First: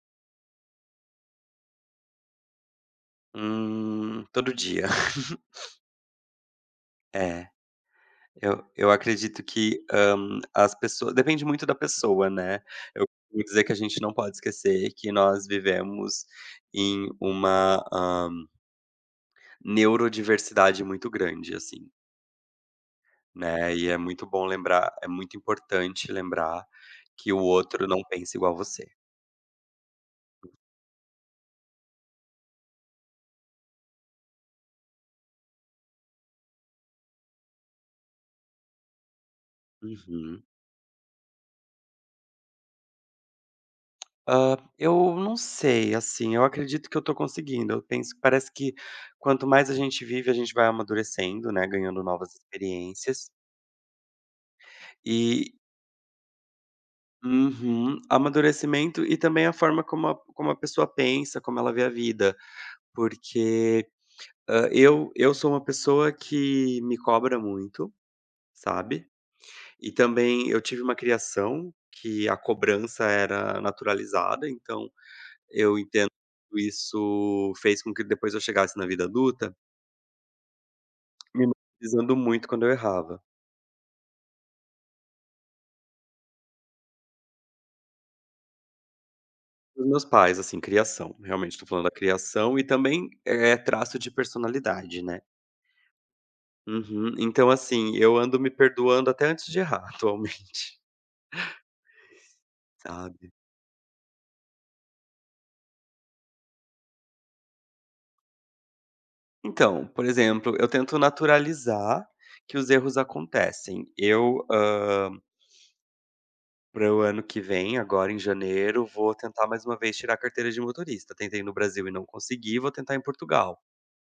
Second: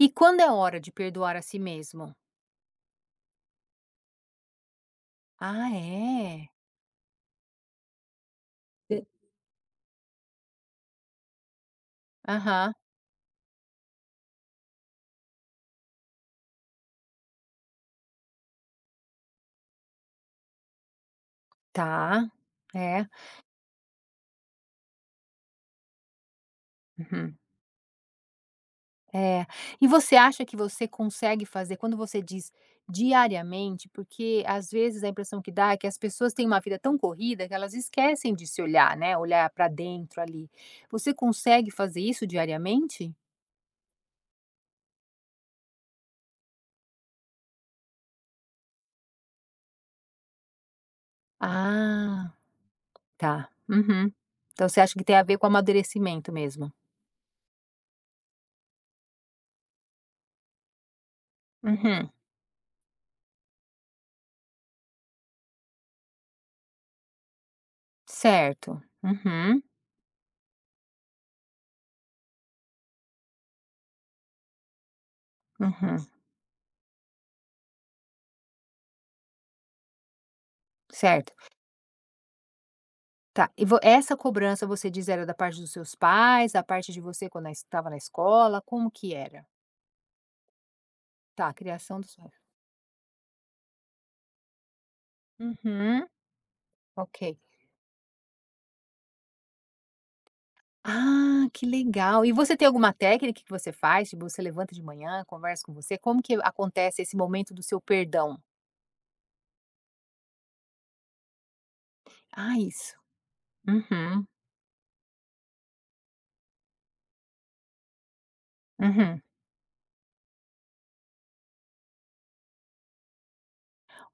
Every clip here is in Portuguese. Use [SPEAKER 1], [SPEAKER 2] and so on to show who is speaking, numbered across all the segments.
[SPEAKER 1] E quando é hora de perdoar a si mesmo?
[SPEAKER 2] Todo dia.
[SPEAKER 1] Ah, é?
[SPEAKER 2] É, eu
[SPEAKER 1] E
[SPEAKER 2] acredito que, as pessoas depende muito da pessoa, né.
[SPEAKER 1] Aham,
[SPEAKER 2] Eu costumo dizer que a gente não pode esquecer que nós vivemos em uma, neurodiversidade muito grande, assim,
[SPEAKER 1] tá. É.
[SPEAKER 2] né, e é muito bom lembrar é muito importante lembrar que
[SPEAKER 1] Uhum.
[SPEAKER 2] o outro não pensa igual a você.
[SPEAKER 1] É. E você acha que você consegue fazer quando você diz diariamente, porque às vezes a impressão que dá é que as pessoas têm uma vida tão corrida que elas esquecem de se olhar, né, olhar pra dentro
[SPEAKER 2] Uhum.
[SPEAKER 1] ali. Você consegue fazer isso diariamente?
[SPEAKER 2] Eu não sei, assim, eu acredito que eu tô conseguindo. Eu penso parece que quanto mais a gente vive, a gente vai amadurecendo, né, ganhando
[SPEAKER 1] Ah,
[SPEAKER 2] novas experiências.
[SPEAKER 1] tá. Uhum. Então você acha que tem a ver com
[SPEAKER 2] E
[SPEAKER 1] amadurecimento mesmo?
[SPEAKER 2] Uhum. Amadurecimento e também a forma como a pessoa pensa, como ela vê a
[SPEAKER 1] Uhum.
[SPEAKER 2] vida. Porque, eu sou uma pessoa que me cobra muito,
[SPEAKER 1] Certo.
[SPEAKER 2] sabe.
[SPEAKER 1] Uhum,
[SPEAKER 2] E também eu tive uma criação que a cobrança era naturalizada, então eu
[SPEAKER 1] uhum.
[SPEAKER 2] entendo que isso fez com que depois eu chegasse na vida adulta,
[SPEAKER 1] Certo.
[SPEAKER 2] me martirizando muito quando eu errava.
[SPEAKER 1] Tá, e vo essa cobrança você diz era da parte dos seus pais, da parte de você quando estava na escola, como que era?
[SPEAKER 2] Dos meus pais, assim, criação,
[SPEAKER 1] Tá, a
[SPEAKER 2] realmente estou falando da
[SPEAKER 1] criação dos seus,
[SPEAKER 2] criação e também, é traço de personalidade, né.
[SPEAKER 1] uhum,
[SPEAKER 2] Uhum.
[SPEAKER 1] ok.
[SPEAKER 2] Então, assim, eu ando me perdoando até antes de errar atualmente,
[SPEAKER 1] Ah, que legal. E você tem alguma
[SPEAKER 2] sabe.
[SPEAKER 1] técnica que você faz? Tipo, você levanta de manhã, conversa com você, como que acontece esse momento do seu perdão?
[SPEAKER 2] Então, por exemplo, eu tento naturalizar
[SPEAKER 1] Ah,
[SPEAKER 2] que os
[SPEAKER 1] isso.
[SPEAKER 2] erros acontecem.
[SPEAKER 1] Uhum,
[SPEAKER 2] Eu, para o ano que vem, agora em janeiro, vou
[SPEAKER 1] uhum.
[SPEAKER 2] tentar mais uma vez tirar a carteira de motorista. Tentei no Brasil e não consegui, vou tentar em Portugal.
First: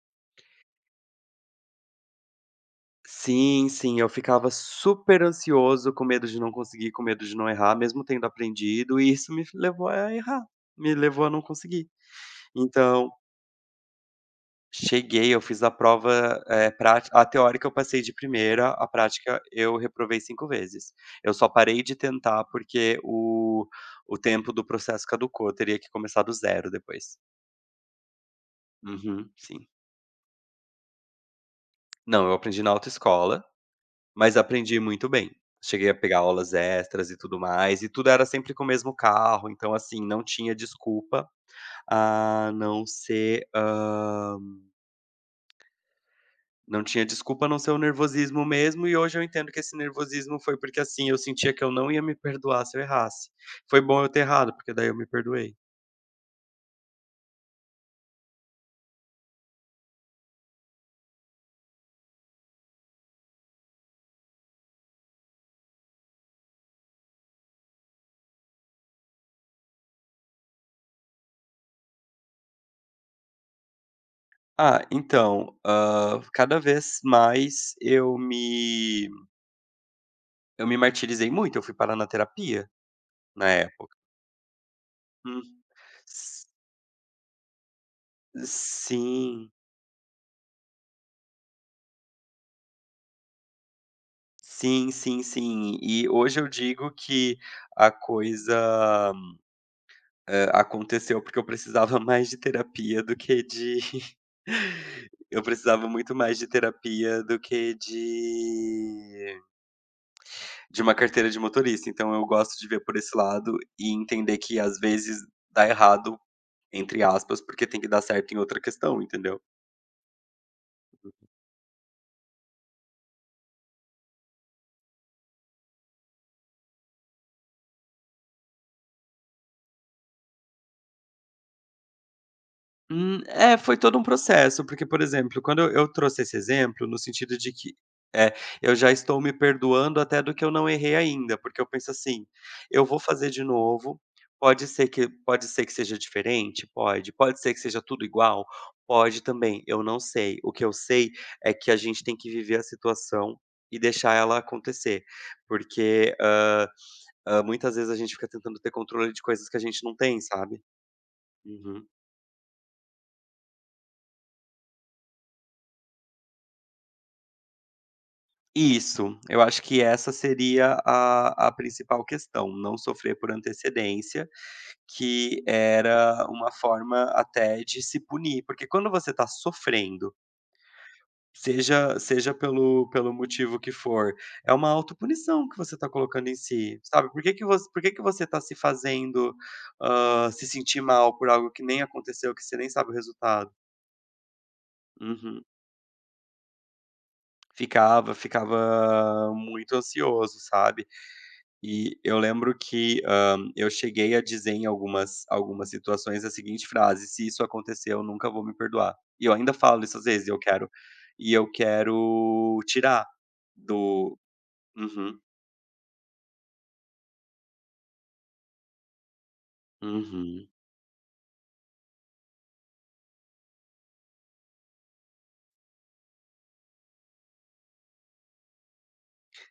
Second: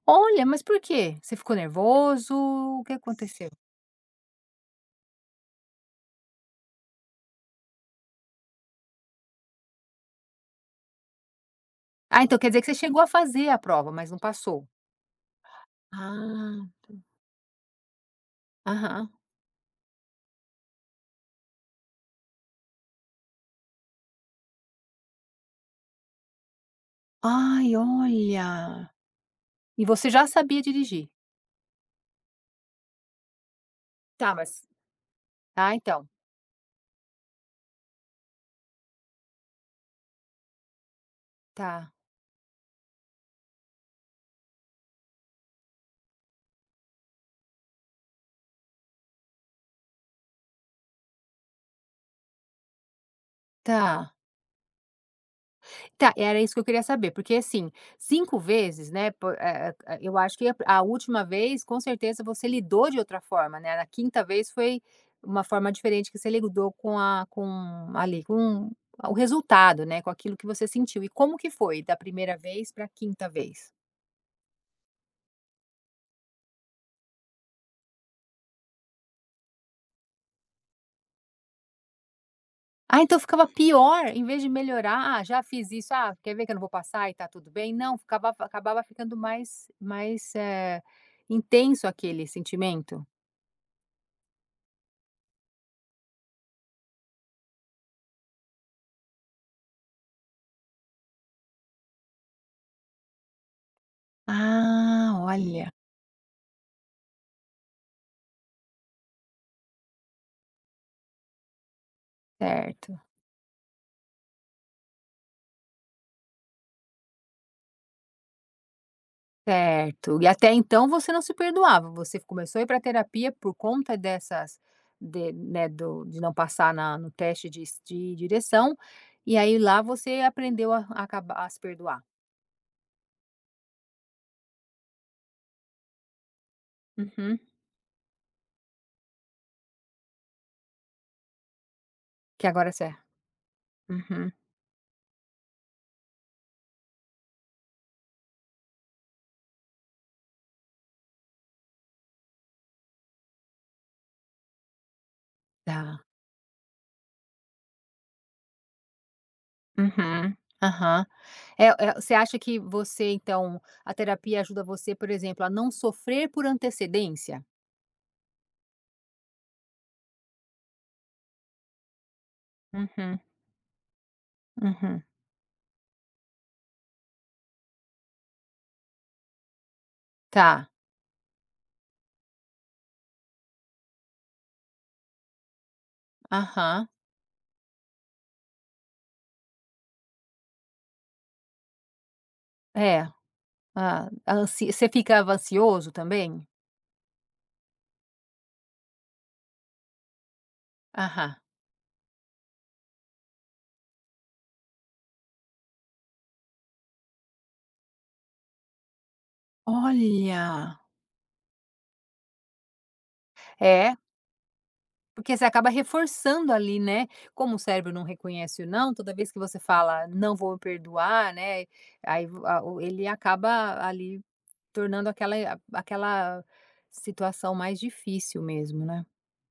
[SPEAKER 1] Olha, mas por quê? Você ficou nervoso? O que aconteceu?
[SPEAKER 2] Sim, sim, eu ficava super ansioso, com medo de não conseguir, com medo de não errar, mesmo tendo aprendido, e isso me levou a errar, me levou a não conseguir.
[SPEAKER 1] Ah, então quer dizer que você chegou a
[SPEAKER 2] Então,
[SPEAKER 1] fazer a prova, mas não passou.
[SPEAKER 2] cheguei, eu fiz a prova,
[SPEAKER 1] Ah, tá.
[SPEAKER 2] prática a teórica eu passei de primeira, a
[SPEAKER 1] Aham.
[SPEAKER 2] prática eu reprovei 5 vezes. Eu só parei de tentar porque o tempo do processo caducou, eu teria que começar do zero depois.
[SPEAKER 1] Ai, olha!
[SPEAKER 2] Uhum, sim.
[SPEAKER 1] E você já sabia dirigir?
[SPEAKER 2] Não, eu aprendi na autoescola,
[SPEAKER 1] Tá,
[SPEAKER 2] mas
[SPEAKER 1] mas
[SPEAKER 2] aprendi muito bem.
[SPEAKER 1] Ah,
[SPEAKER 2] Cheguei a
[SPEAKER 1] então,
[SPEAKER 2] pegar aulas extras e tudo mais, e tudo era sempre com o mesmo carro, então, assim, não tinha desculpa
[SPEAKER 1] tá,
[SPEAKER 2] a não ser, não tinha desculpa a não ser o nervosismo mesmo, e hoje eu entendo que esse nervosismo foi porque, assim, eu sentia que eu não ia me perdoar se eu errasse. Foi bom eu
[SPEAKER 1] tá.
[SPEAKER 2] ter errado, porque daí eu me perdoei.
[SPEAKER 1] Tá, era isso que eu queria saber, porque, assim, 5 vezes, né, eu acho que a última vez, com certeza, você lidou de outra forma, né, na quinta vez foi uma forma diferente que você lidou com a com ali, com o resultado, né, com aquilo que você sentiu. E como que foi da primeira vez para a quinta vez?
[SPEAKER 2] Ah, então, cada vez mais eu me martirizei muito, eu fui parar na terapia
[SPEAKER 1] Ah, então ficava
[SPEAKER 2] na época.
[SPEAKER 1] pior, em vez de melhorar: "Ah, já
[SPEAKER 2] Hum.
[SPEAKER 1] fiz isso. Ah, quer ver
[SPEAKER 2] S
[SPEAKER 1] que eu não vou passar e tá tudo bem?". Não, ficava acabava ficando
[SPEAKER 2] Sim.
[SPEAKER 1] mais intenso aquele sentimento?
[SPEAKER 2] Sim, sim, sim. E hoje eu digo que a coisa, aconteceu porque eu precisava mais de terapia do que de
[SPEAKER 1] Ah,
[SPEAKER 2] eu
[SPEAKER 1] olha.
[SPEAKER 2] precisava muito mais de terapia do que de uma carteira de motorista. Então eu gosto de ver por
[SPEAKER 1] Certo,
[SPEAKER 2] esse lado e entender que às vezes dá errado, entre aspas, porque tem que dar certo em outra questão, entendeu?
[SPEAKER 1] certo. E até então você não se perdoava, você começou a ir para terapia por conta dessas de, né, do de não passar na no teste de direção, e aí lá você aprendeu a acabar a se perdoar.
[SPEAKER 2] É, foi todo um processo, porque, por exemplo, quando eu trouxe esse exemplo, no sentido
[SPEAKER 1] Uhum.
[SPEAKER 2] de que, é, eu já estou me perdoando até do que eu não errei ainda, porque eu penso assim:
[SPEAKER 1] Que agora você
[SPEAKER 2] "Eu
[SPEAKER 1] é.
[SPEAKER 2] vou fazer de novo,
[SPEAKER 1] Uhum.
[SPEAKER 2] pode ser que seja diferente? Pode. Pode ser que seja tudo igual? Pode também, eu não sei. O que eu sei é que a gente tem que viver a situação e deixar ela acontecer",
[SPEAKER 1] Tá.
[SPEAKER 2] porque, muitas vezes a gente fica tentando ter controle de coisas que a gente não tem,
[SPEAKER 1] Uhum.
[SPEAKER 2] sabe?
[SPEAKER 1] Aham. É
[SPEAKER 2] Uhum.
[SPEAKER 1] é você acha que você então, a terapia ajuda você, por exemplo, a não sofrer por antecedência?
[SPEAKER 2] Isso, eu acho que essa seria a principal questão, não sofrer
[SPEAKER 1] Uhum,
[SPEAKER 2] por antecedência,
[SPEAKER 1] uhum.
[SPEAKER 2] que era uma forma até de se punir, porque quando você está sofrendo,
[SPEAKER 1] Tá.
[SPEAKER 2] seja pelo motivo que for, é uma autopunição que você está colocando em si,
[SPEAKER 1] Aham.
[SPEAKER 2] sabe. Por que que você está se fazendo, se sentir mal por algo que nem aconteceu, que você nem sabe o
[SPEAKER 1] É.
[SPEAKER 2] resultado?
[SPEAKER 1] Ah, ansi você ficava
[SPEAKER 2] Uhum.
[SPEAKER 1] ansioso também?
[SPEAKER 2] Ficava muito ansioso, sabe.
[SPEAKER 1] Aham.
[SPEAKER 2] E eu lembro que, eu cheguei a dizer em algumas situações a seguinte frase: "Se isso acontecer, eu nunca vou me perdoar". E eu ainda falo isso às vezes,
[SPEAKER 1] Olha!
[SPEAKER 2] eu quero tirar
[SPEAKER 1] É,
[SPEAKER 2] do. Uhum,
[SPEAKER 1] porque você acaba reforçando ali, né, como o cérebro não reconhece o não, toda vez que você fala: "Não
[SPEAKER 2] uhum.
[SPEAKER 1] vou me perdoar", né, aí vo a o ele acaba ali tornando aquela situação mais difícil mesmo, né.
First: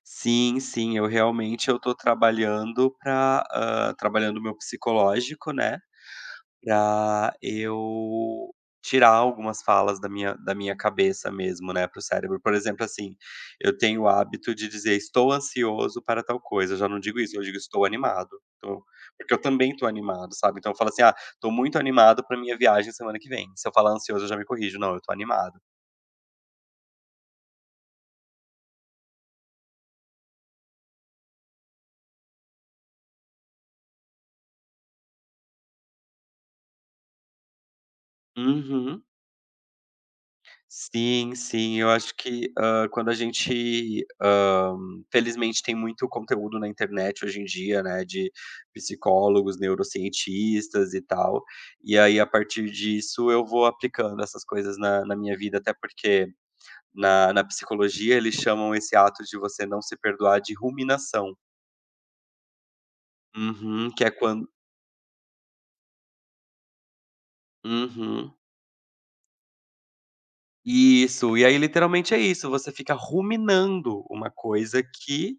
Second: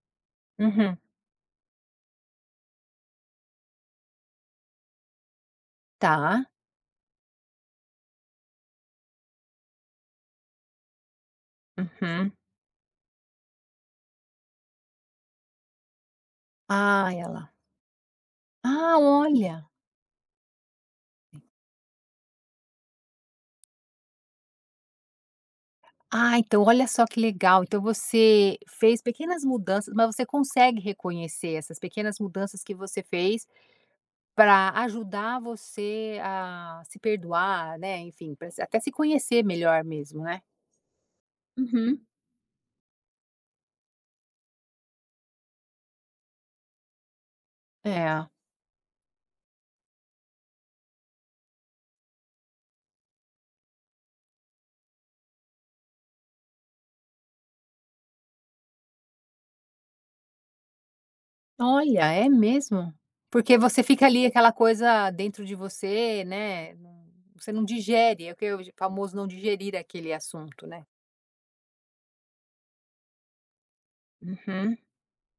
[SPEAKER 2] Sim, sim,
[SPEAKER 1] Uhum.
[SPEAKER 2] eu realmente eu tô trabalhando para trabalhando o meu psicológico, né.
[SPEAKER 1] Tá.
[SPEAKER 2] Pra eu tirar algumas falas da minha cabeça mesmo, né, para o
[SPEAKER 1] Uhum.
[SPEAKER 2] cérebro. Por exemplo, assim, eu tenho o hábito de dizer: "Estou ansioso para tal coisa". Eu já não
[SPEAKER 1] Ah,
[SPEAKER 2] digo isso, eu
[SPEAKER 1] ela:
[SPEAKER 2] digo: "Estou animado". Tô
[SPEAKER 1] "Ah,
[SPEAKER 2] Porque eu
[SPEAKER 1] olha.
[SPEAKER 2] também tô animado, sabe. Então eu falo assim: "Ah, tô muito animado pra minha viagem semana que vem". Se eu falar ansioso, eu já me corrijo: "Não, eu tô animado".
[SPEAKER 1] Ah, então olha só que legal. Então você fez pequenas mudanças, mas você consegue reconhecer essas pequenas mudanças que você fez para ajudar você a se perdoar, né, enfim, pra até se
[SPEAKER 2] Uhum.
[SPEAKER 1] conhecer melhor mesmo, né?"
[SPEAKER 2] Sim, sim, eu
[SPEAKER 1] Uhum.
[SPEAKER 2] acho que, quando a gente, felizmente tem muito conteúdo na internet hoje em dia, né,
[SPEAKER 1] É.
[SPEAKER 2] de psicólogos, neurocientistas e tal, e aí a partir disso eu vou aplicando essas coisas na minha vida, até porque na psicologia eles chamam esse ato de você não se perdoar de ruminação.
[SPEAKER 1] Olha, é mesmo? Porque você
[SPEAKER 2] Uhum, que
[SPEAKER 1] fica
[SPEAKER 2] é
[SPEAKER 1] ali
[SPEAKER 2] quando
[SPEAKER 1] aquela coisa dentro de você, né, não você não digere, é
[SPEAKER 2] uhum.
[SPEAKER 1] o que é o famoso não digerir aquele assunto, né.
[SPEAKER 2] Isso, e aí literalmente é isso, você fica ruminando uma
[SPEAKER 1] Uhum.
[SPEAKER 2] coisa que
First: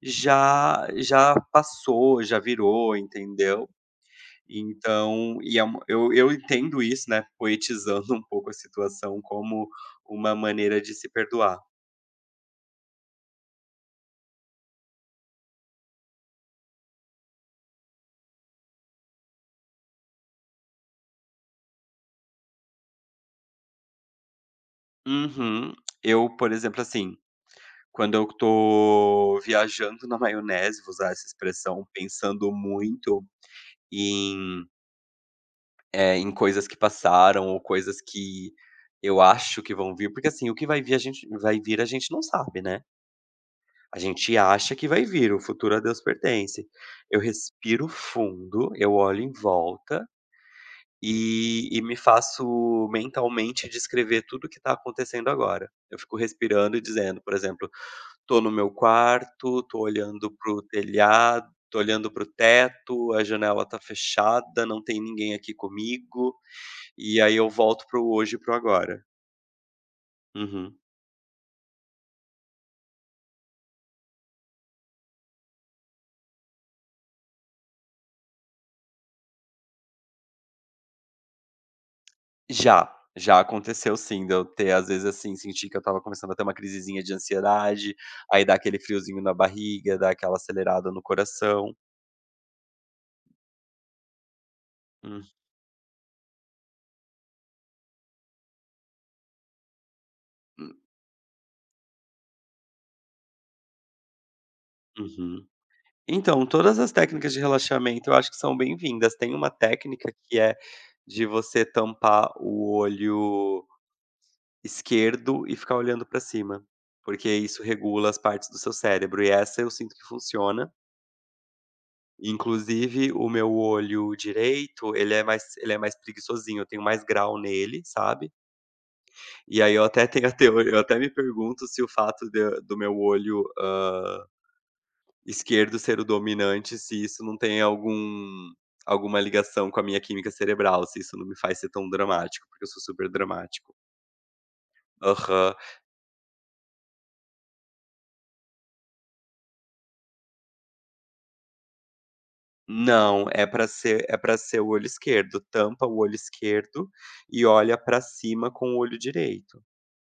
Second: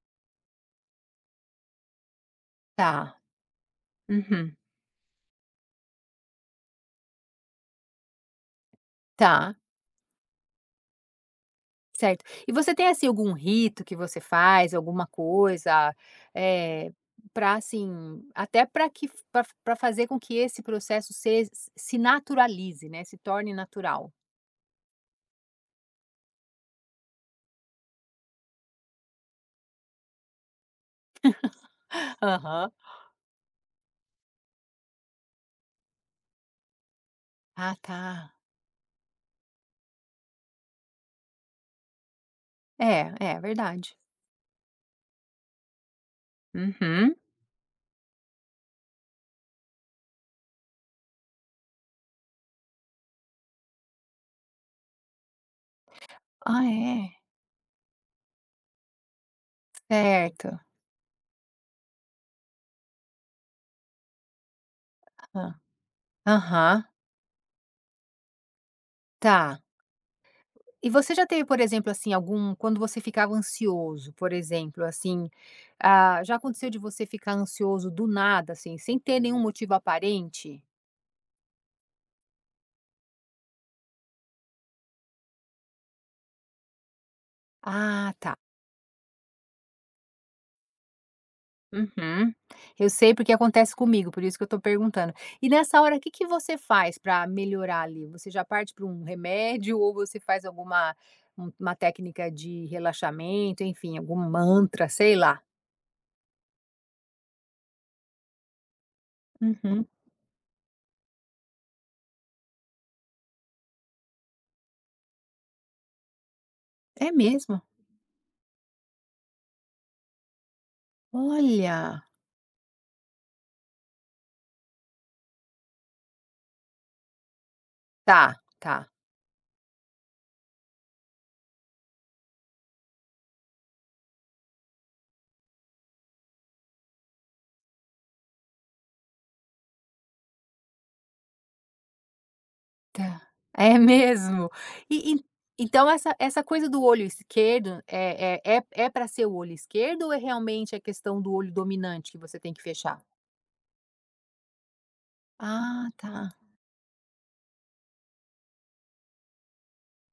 [SPEAKER 2] já já passou, já virou,
[SPEAKER 1] Tá.
[SPEAKER 2] entendeu.
[SPEAKER 1] Uhum.
[SPEAKER 2] É uma eu entendo isso, né, poetizando um pouco a situação
[SPEAKER 1] Tá,
[SPEAKER 2] como uma maneira de se perdoar.
[SPEAKER 1] certo. E você tem, assim, algum rito que você faz, alguma coisa, é para assim até para que para fazer com que esse processo se se naturalize, né, se torne natural?
[SPEAKER 2] Uhum. Eu, por exemplo, assim, quando eu tô viajando na maionese, vou usar essa expressão, pensando
[SPEAKER 1] Aham.
[SPEAKER 2] muito em, em coisas que passaram ou
[SPEAKER 1] Ah,
[SPEAKER 2] coisas
[SPEAKER 1] tá.
[SPEAKER 2] que eu acho que vão vir, porque assim, o que vai vir a gente não sabe, né.
[SPEAKER 1] É, é verdade.
[SPEAKER 2] A gente acha que vai vir, o futuro a Deus pertence.
[SPEAKER 1] Uhum.
[SPEAKER 2] Eu respiro fundo, eu olho em volta e me faço mentalmente descrever tudo o que está acontecendo agora. Eu fico
[SPEAKER 1] Ah,
[SPEAKER 2] respirando e
[SPEAKER 1] é?
[SPEAKER 2] dizendo, por exemplo: "Tô no meu quarto, tô olhando para
[SPEAKER 1] Certo.
[SPEAKER 2] o telhado, tô olhando para o teto, a janela tá fechada, não tem ninguém aqui
[SPEAKER 1] Ah
[SPEAKER 2] comigo",
[SPEAKER 1] Aham.
[SPEAKER 2] e aí eu volto para o hoje e para o agora.
[SPEAKER 1] Tá.
[SPEAKER 2] Uhum.
[SPEAKER 1] E você já teve, por exemplo, assim, algum quando você ficava ansioso, por exemplo, assim, ah, já aconteceu de você ficar ansioso do nada, assim, sem ter nenhum motivo aparente?
[SPEAKER 2] Já, já aconteceu sim, de eu ter às vezes, assim, sentir que eu estava começando a ter uma crisezinha de ansiedade,
[SPEAKER 1] Ah, tá.
[SPEAKER 2] aí dá aquele friozinho na barriga, dá aquela acelerada no coração.
[SPEAKER 1] Uhum. Eu sei porque acontece comigo, por isso que eu tô perguntando.
[SPEAKER 2] Hum,
[SPEAKER 1] E nessa hora, o que que você faz para melhorar ali? Você já parte para um remédio ou você faz
[SPEAKER 2] hum,
[SPEAKER 1] alguma uma técnica de relaxamento, enfim, algum mantra, sei lá?
[SPEAKER 2] uhum. Então, todas as técnicas de relaxamento eu acho que são bem-vindas. Tem uma
[SPEAKER 1] Uhum.
[SPEAKER 2] técnica que é de você tampar o olho esquerdo e ficar olhando pra cima,
[SPEAKER 1] É
[SPEAKER 2] porque
[SPEAKER 1] mesmo?
[SPEAKER 2] isso regula as partes do seu cérebro e essa eu sinto que funciona.
[SPEAKER 1] Olha,
[SPEAKER 2] Inclusive o meu olho direito, ele é mais preguiçosinho, eu tenho mais grau nele, sabe.
[SPEAKER 1] tá, tá.
[SPEAKER 2] E aí eu até tenho a teo eu até me pergunto se o fato de do meu olho, esquerdo ser o dominante, se isso não tem alguma ligação com a minha química cerebral, se isso não me faz ser tão dramático, porque eu sou super
[SPEAKER 1] Tá.
[SPEAKER 2] dramático.
[SPEAKER 1] É mesmo? E en
[SPEAKER 2] Aham.
[SPEAKER 1] então essa coisa do olho esquerdo é pra ser o olho esquerdo ou é realmente a questão do olho dominante que você tem que fechar?
[SPEAKER 2] Não, é pra ser é para ser o olho esquerdo,
[SPEAKER 1] Ah,
[SPEAKER 2] tampa o olho
[SPEAKER 1] tá.
[SPEAKER 2] esquerdo e olha pra cima com o olho direito.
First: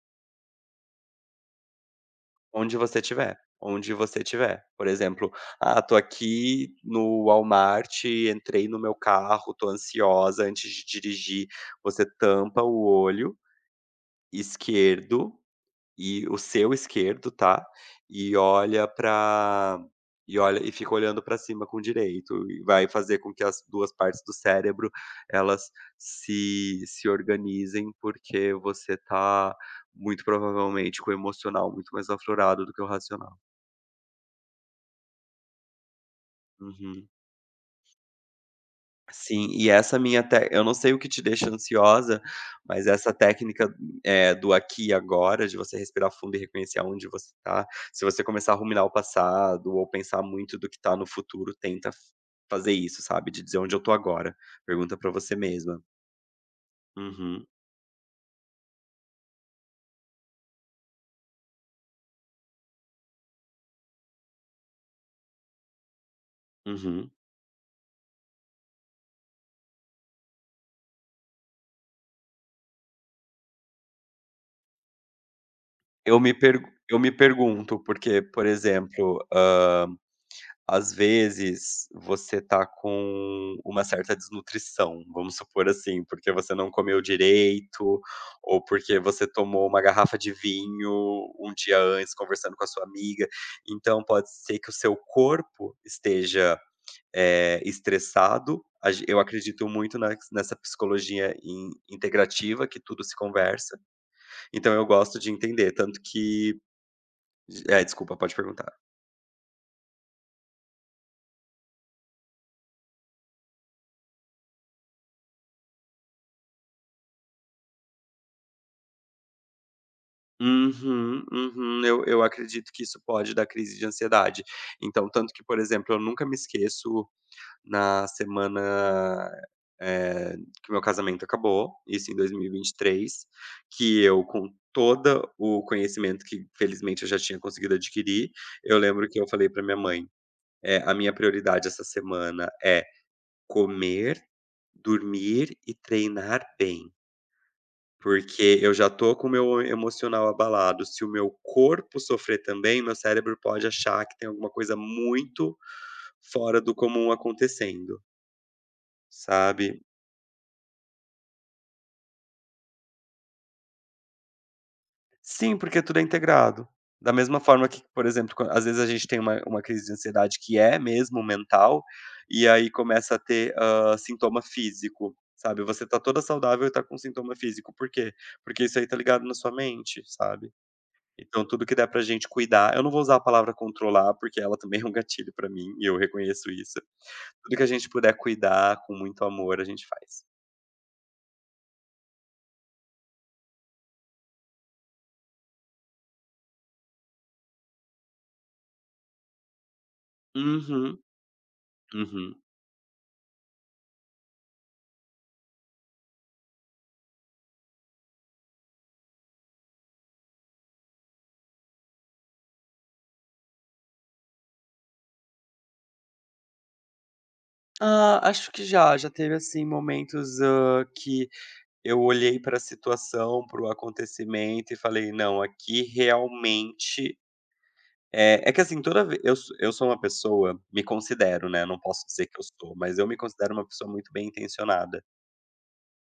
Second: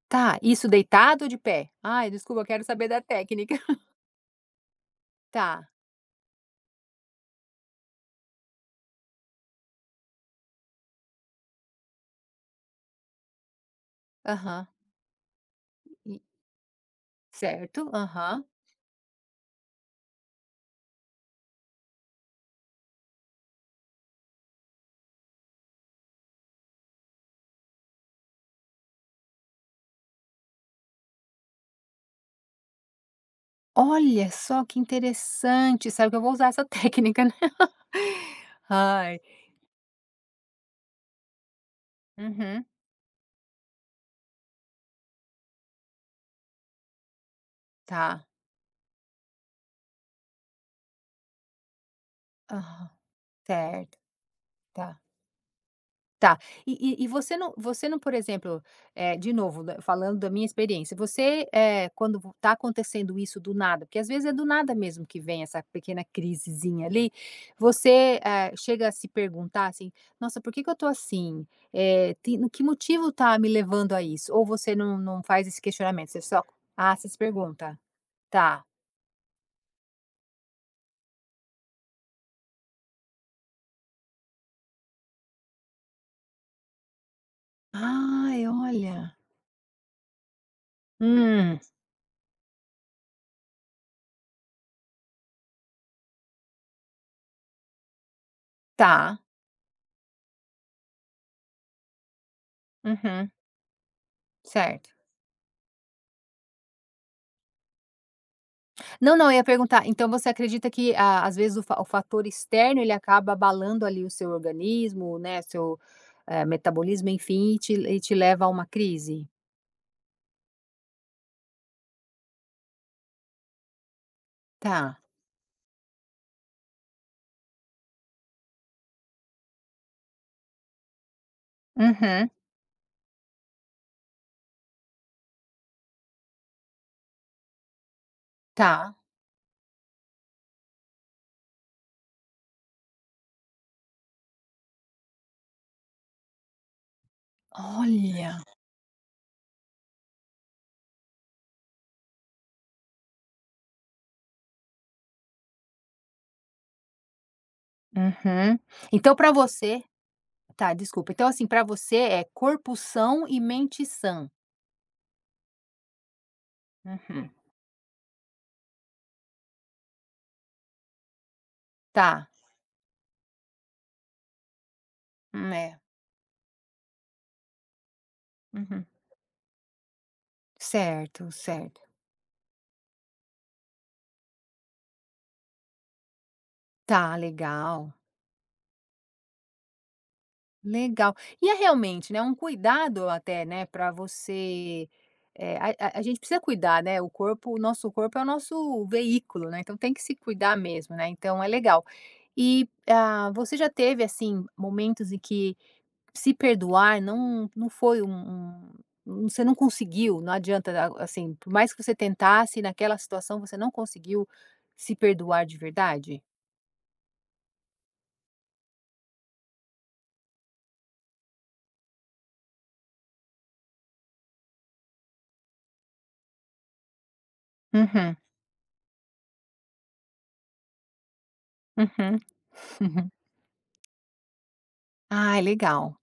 [SPEAKER 1] Tá, isso deitado ou de pé? Ai, desculpa, eu quero
[SPEAKER 2] Onde
[SPEAKER 1] saber da
[SPEAKER 2] você tiver,
[SPEAKER 1] técnica.
[SPEAKER 2] onde você tiver. Por exemplo,
[SPEAKER 1] Tá,
[SPEAKER 2] "Ah, tô aqui no Walmart, entrei no meu carro, tô ansiosa antes de dirigir", você tampa o olho
[SPEAKER 1] aham.
[SPEAKER 2] esquerdo
[SPEAKER 1] E
[SPEAKER 2] e o seu esquerdo, tá,
[SPEAKER 1] Certo,
[SPEAKER 2] e
[SPEAKER 1] aham.
[SPEAKER 2] olha e fica olhando pra cima com o direito, e vai fazer com que as 2 partes do cérebro, elas se organizem, porque você tá muito provavelmente com o emocional muito mais aflorado do que o racional.
[SPEAKER 1] Olha só que interessante, sabe que eu vou usar essa
[SPEAKER 2] Uhum.
[SPEAKER 1] técnica, né. Ai.
[SPEAKER 2] Sim, e essa minha tec eu não sei o que te deixa ansiosa,
[SPEAKER 1] Uhum.
[SPEAKER 2] mas essa técnica, do aqui e agora, de você respirar fundo e reconhecer aonde você está se você
[SPEAKER 1] Tá.
[SPEAKER 2] começar a ruminar o passado ou pensar muito do que está no futuro, tenta f fazer
[SPEAKER 1] Aham.
[SPEAKER 2] isso, sabe, de dizer: "Onde eu tô
[SPEAKER 1] Certo,
[SPEAKER 2] agora?". Pergunta
[SPEAKER 1] tá.
[SPEAKER 2] pra você mesma.
[SPEAKER 1] Tá. E você
[SPEAKER 2] Uhum,
[SPEAKER 1] não você não, por exemplo, de novo, da falando da minha experiência, você, quando está acontecendo isso do nada, porque às vezes é do nada mesmo que vem essa pequena crisezinha ali,
[SPEAKER 2] uhum.
[SPEAKER 1] você, chega a se perguntar assim: "Nossa, por que que eu tô assim? Tem no que motivo tá me levando a isso?" Ou você não faz esse questionamento, você só ah,
[SPEAKER 2] Eu
[SPEAKER 1] você
[SPEAKER 2] me
[SPEAKER 1] se pergunta.
[SPEAKER 2] pergunto, porque, por
[SPEAKER 1] Tá.
[SPEAKER 2] exemplo, às vezes, você tá com uma certa desnutrição, vamos supor assim, porque você não comeu direito,
[SPEAKER 1] Ai,
[SPEAKER 2] ou porque
[SPEAKER 1] olha.
[SPEAKER 2] você tomou uma garrafa de vinho um
[SPEAKER 1] Hum,
[SPEAKER 2] dia antes conversando com a sua amiga. Então pode ser que o seu corpo esteja, estressado. A gen
[SPEAKER 1] tá.
[SPEAKER 2] Eu acredito muito na nessa psicologia in integrativa que tudo se
[SPEAKER 1] Uhum,
[SPEAKER 2] conversa, então eu
[SPEAKER 1] certo.
[SPEAKER 2] gosto de entender, tanto que é desculpa, pode perguntar.
[SPEAKER 1] Não, não, eu ia perguntar, então você acredita que, ah, às vezes, o fator externo ele acaba abalando ali o seu organismo, né, seu, metabolismo, enfim, e te leva a uma crise?
[SPEAKER 2] Uhum, uhum. Eu acredito que isso pode dar crise de ansiedade.
[SPEAKER 1] Tá.
[SPEAKER 2] Então, tanto que, por exemplo, eu nunca me esqueço na semana, eh, que meu casamento acabou, isso em
[SPEAKER 1] Uhum.
[SPEAKER 2] 2023, que eu com toda o conhecimento que felizmente eu já tinha conseguido adquirir, eu
[SPEAKER 1] Tá.
[SPEAKER 2] lembro que eu falei para minha mãe: é a minha prioridade essa semana é comer, dormir e treinar bem".
[SPEAKER 1] Olha.
[SPEAKER 2] Porque eu já tô com o meu emocional abalado, se o meu corpo sofrer também, meu cérebro pode achar que tem alguma coisa muito fora do comum acontecendo,
[SPEAKER 1] Uhum. Então pra
[SPEAKER 2] sabe.
[SPEAKER 1] você tá, desculpa. Então, assim, pra você é corpo são e mente sã.
[SPEAKER 2] Sim, porque tudo é integrado. Da
[SPEAKER 1] Uhum.
[SPEAKER 2] mesma forma que, por exemplo, quan às vezes a gente tem uma crise de ansiedade que é mesmo mental,
[SPEAKER 1] Tá.
[SPEAKER 2] e aí começa a ter, sintoma físico, sabe.
[SPEAKER 1] É.
[SPEAKER 2] Você tá toda saudável e tá com sintoma físico, por quê? Porque isso
[SPEAKER 1] Uhum.
[SPEAKER 2] aí tá ligado na sua mente, sabe.
[SPEAKER 1] Certo,
[SPEAKER 2] Então tudo que
[SPEAKER 1] certo.
[SPEAKER 2] der pra gente cuidar eu não vou usar a palavra controlar, porque ela também é um gatilho pra mim, e eu reconheço isso.
[SPEAKER 1] Tá,
[SPEAKER 2] Tudo que a gente
[SPEAKER 1] legal.
[SPEAKER 2] puder cuidar com muito amor, a gente faz.
[SPEAKER 1] Legal. E é realmente, né, um cuidado até, né, para você, eh, a a gente precisa cuidar, né, o nosso corpo é o nosso veículo, né, então tem que se cuidar mesmo,
[SPEAKER 2] Uhum,
[SPEAKER 1] né, então é legal.
[SPEAKER 2] uhum.
[SPEAKER 1] E, ah, você já teve, assim, momentos em que se perdoar não foi um um você não conseguiu, não adianta, a assim, por mais que você tentasse, naquela situação você não conseguiu se perdoar de verdade?
[SPEAKER 2] Ah, acho que já, já teve, assim, momentos, que eu olhei pra situação, para o acontecimento e falei: "Não, aqui realmente".
[SPEAKER 1] Uhum,
[SPEAKER 2] É é que assim, toda vez eu sou uma pessoa me considero, né, não posso
[SPEAKER 1] uhum.
[SPEAKER 2] dizer que eu sou, mas eu me considero uma pessoa muito bem intencionada.
[SPEAKER 1] Ai, legal.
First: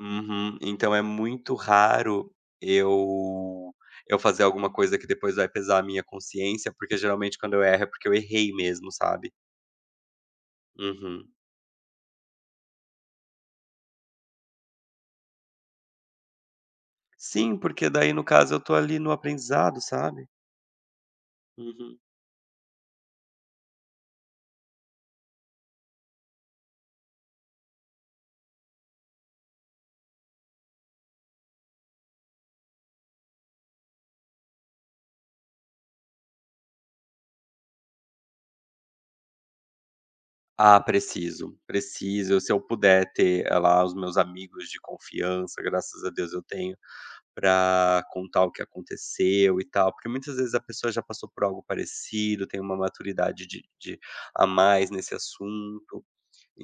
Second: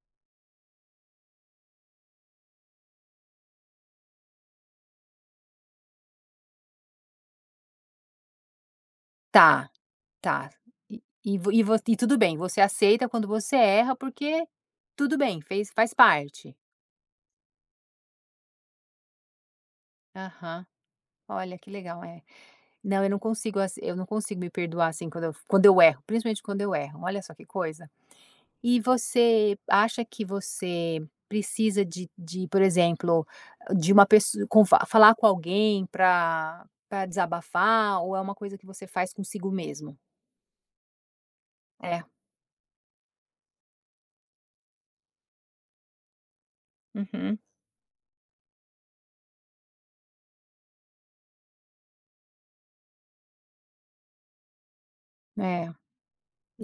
[SPEAKER 2] Uhum. Então é muito raro eu eu fazer alguma coisa que depois vai pesar a minha consciência, porque geralmente quando eu erro é porque eu errei mesmo, sabe.
[SPEAKER 1] Tá. Tá. E
[SPEAKER 2] Uhum.
[SPEAKER 1] e vo e vo e tudo bem, você aceita quando você erra, porque tudo bem, fez faz parte.
[SPEAKER 2] Sim, porque daí no caso eu tô ali no aprendizado, sabe.
[SPEAKER 1] Aham. Olha, que
[SPEAKER 2] Uhum.
[SPEAKER 1] legal, é. Não, eu não consigo me perdoar, assim, quando eu erro, principalmente quando eu erro, olha só que coisa. E você acha que você precisa de, por exemplo, de uma pessoa com fa falar com alguém para desabafar, ou é uma coisa que você faz consigo mesmo?
[SPEAKER 2] Ah, preciso,
[SPEAKER 1] É.
[SPEAKER 2] preciso. Se eu puder ter, lá os meus amigos de confiança, graças a Deus eu tenho,
[SPEAKER 1] Uhum.
[SPEAKER 2] pra contar o que aconteceu e tal, porque muitas vezes a pessoa já passou por algo parecido, tem uma maturidade de a mais nesse
[SPEAKER 1] É.
[SPEAKER 2] assunto.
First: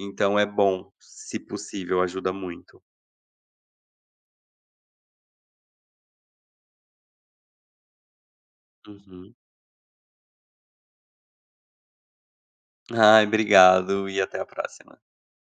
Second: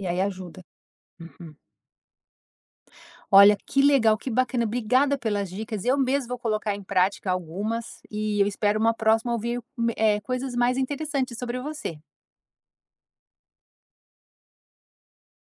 [SPEAKER 1] E aí
[SPEAKER 2] é
[SPEAKER 1] ajuda.
[SPEAKER 2] bom, se
[SPEAKER 1] Uhum.
[SPEAKER 2] possível, ajuda muito.
[SPEAKER 1] Olha, que legal, que bacana. Obrigada pelas dicas. Eu mesmo vou colocar em prática algumas e eu espero uma próxima
[SPEAKER 2] Uhum.
[SPEAKER 1] ouvir, coisas mais interessantes sobre você.
[SPEAKER 2] Ai, obrigado e até a próxima.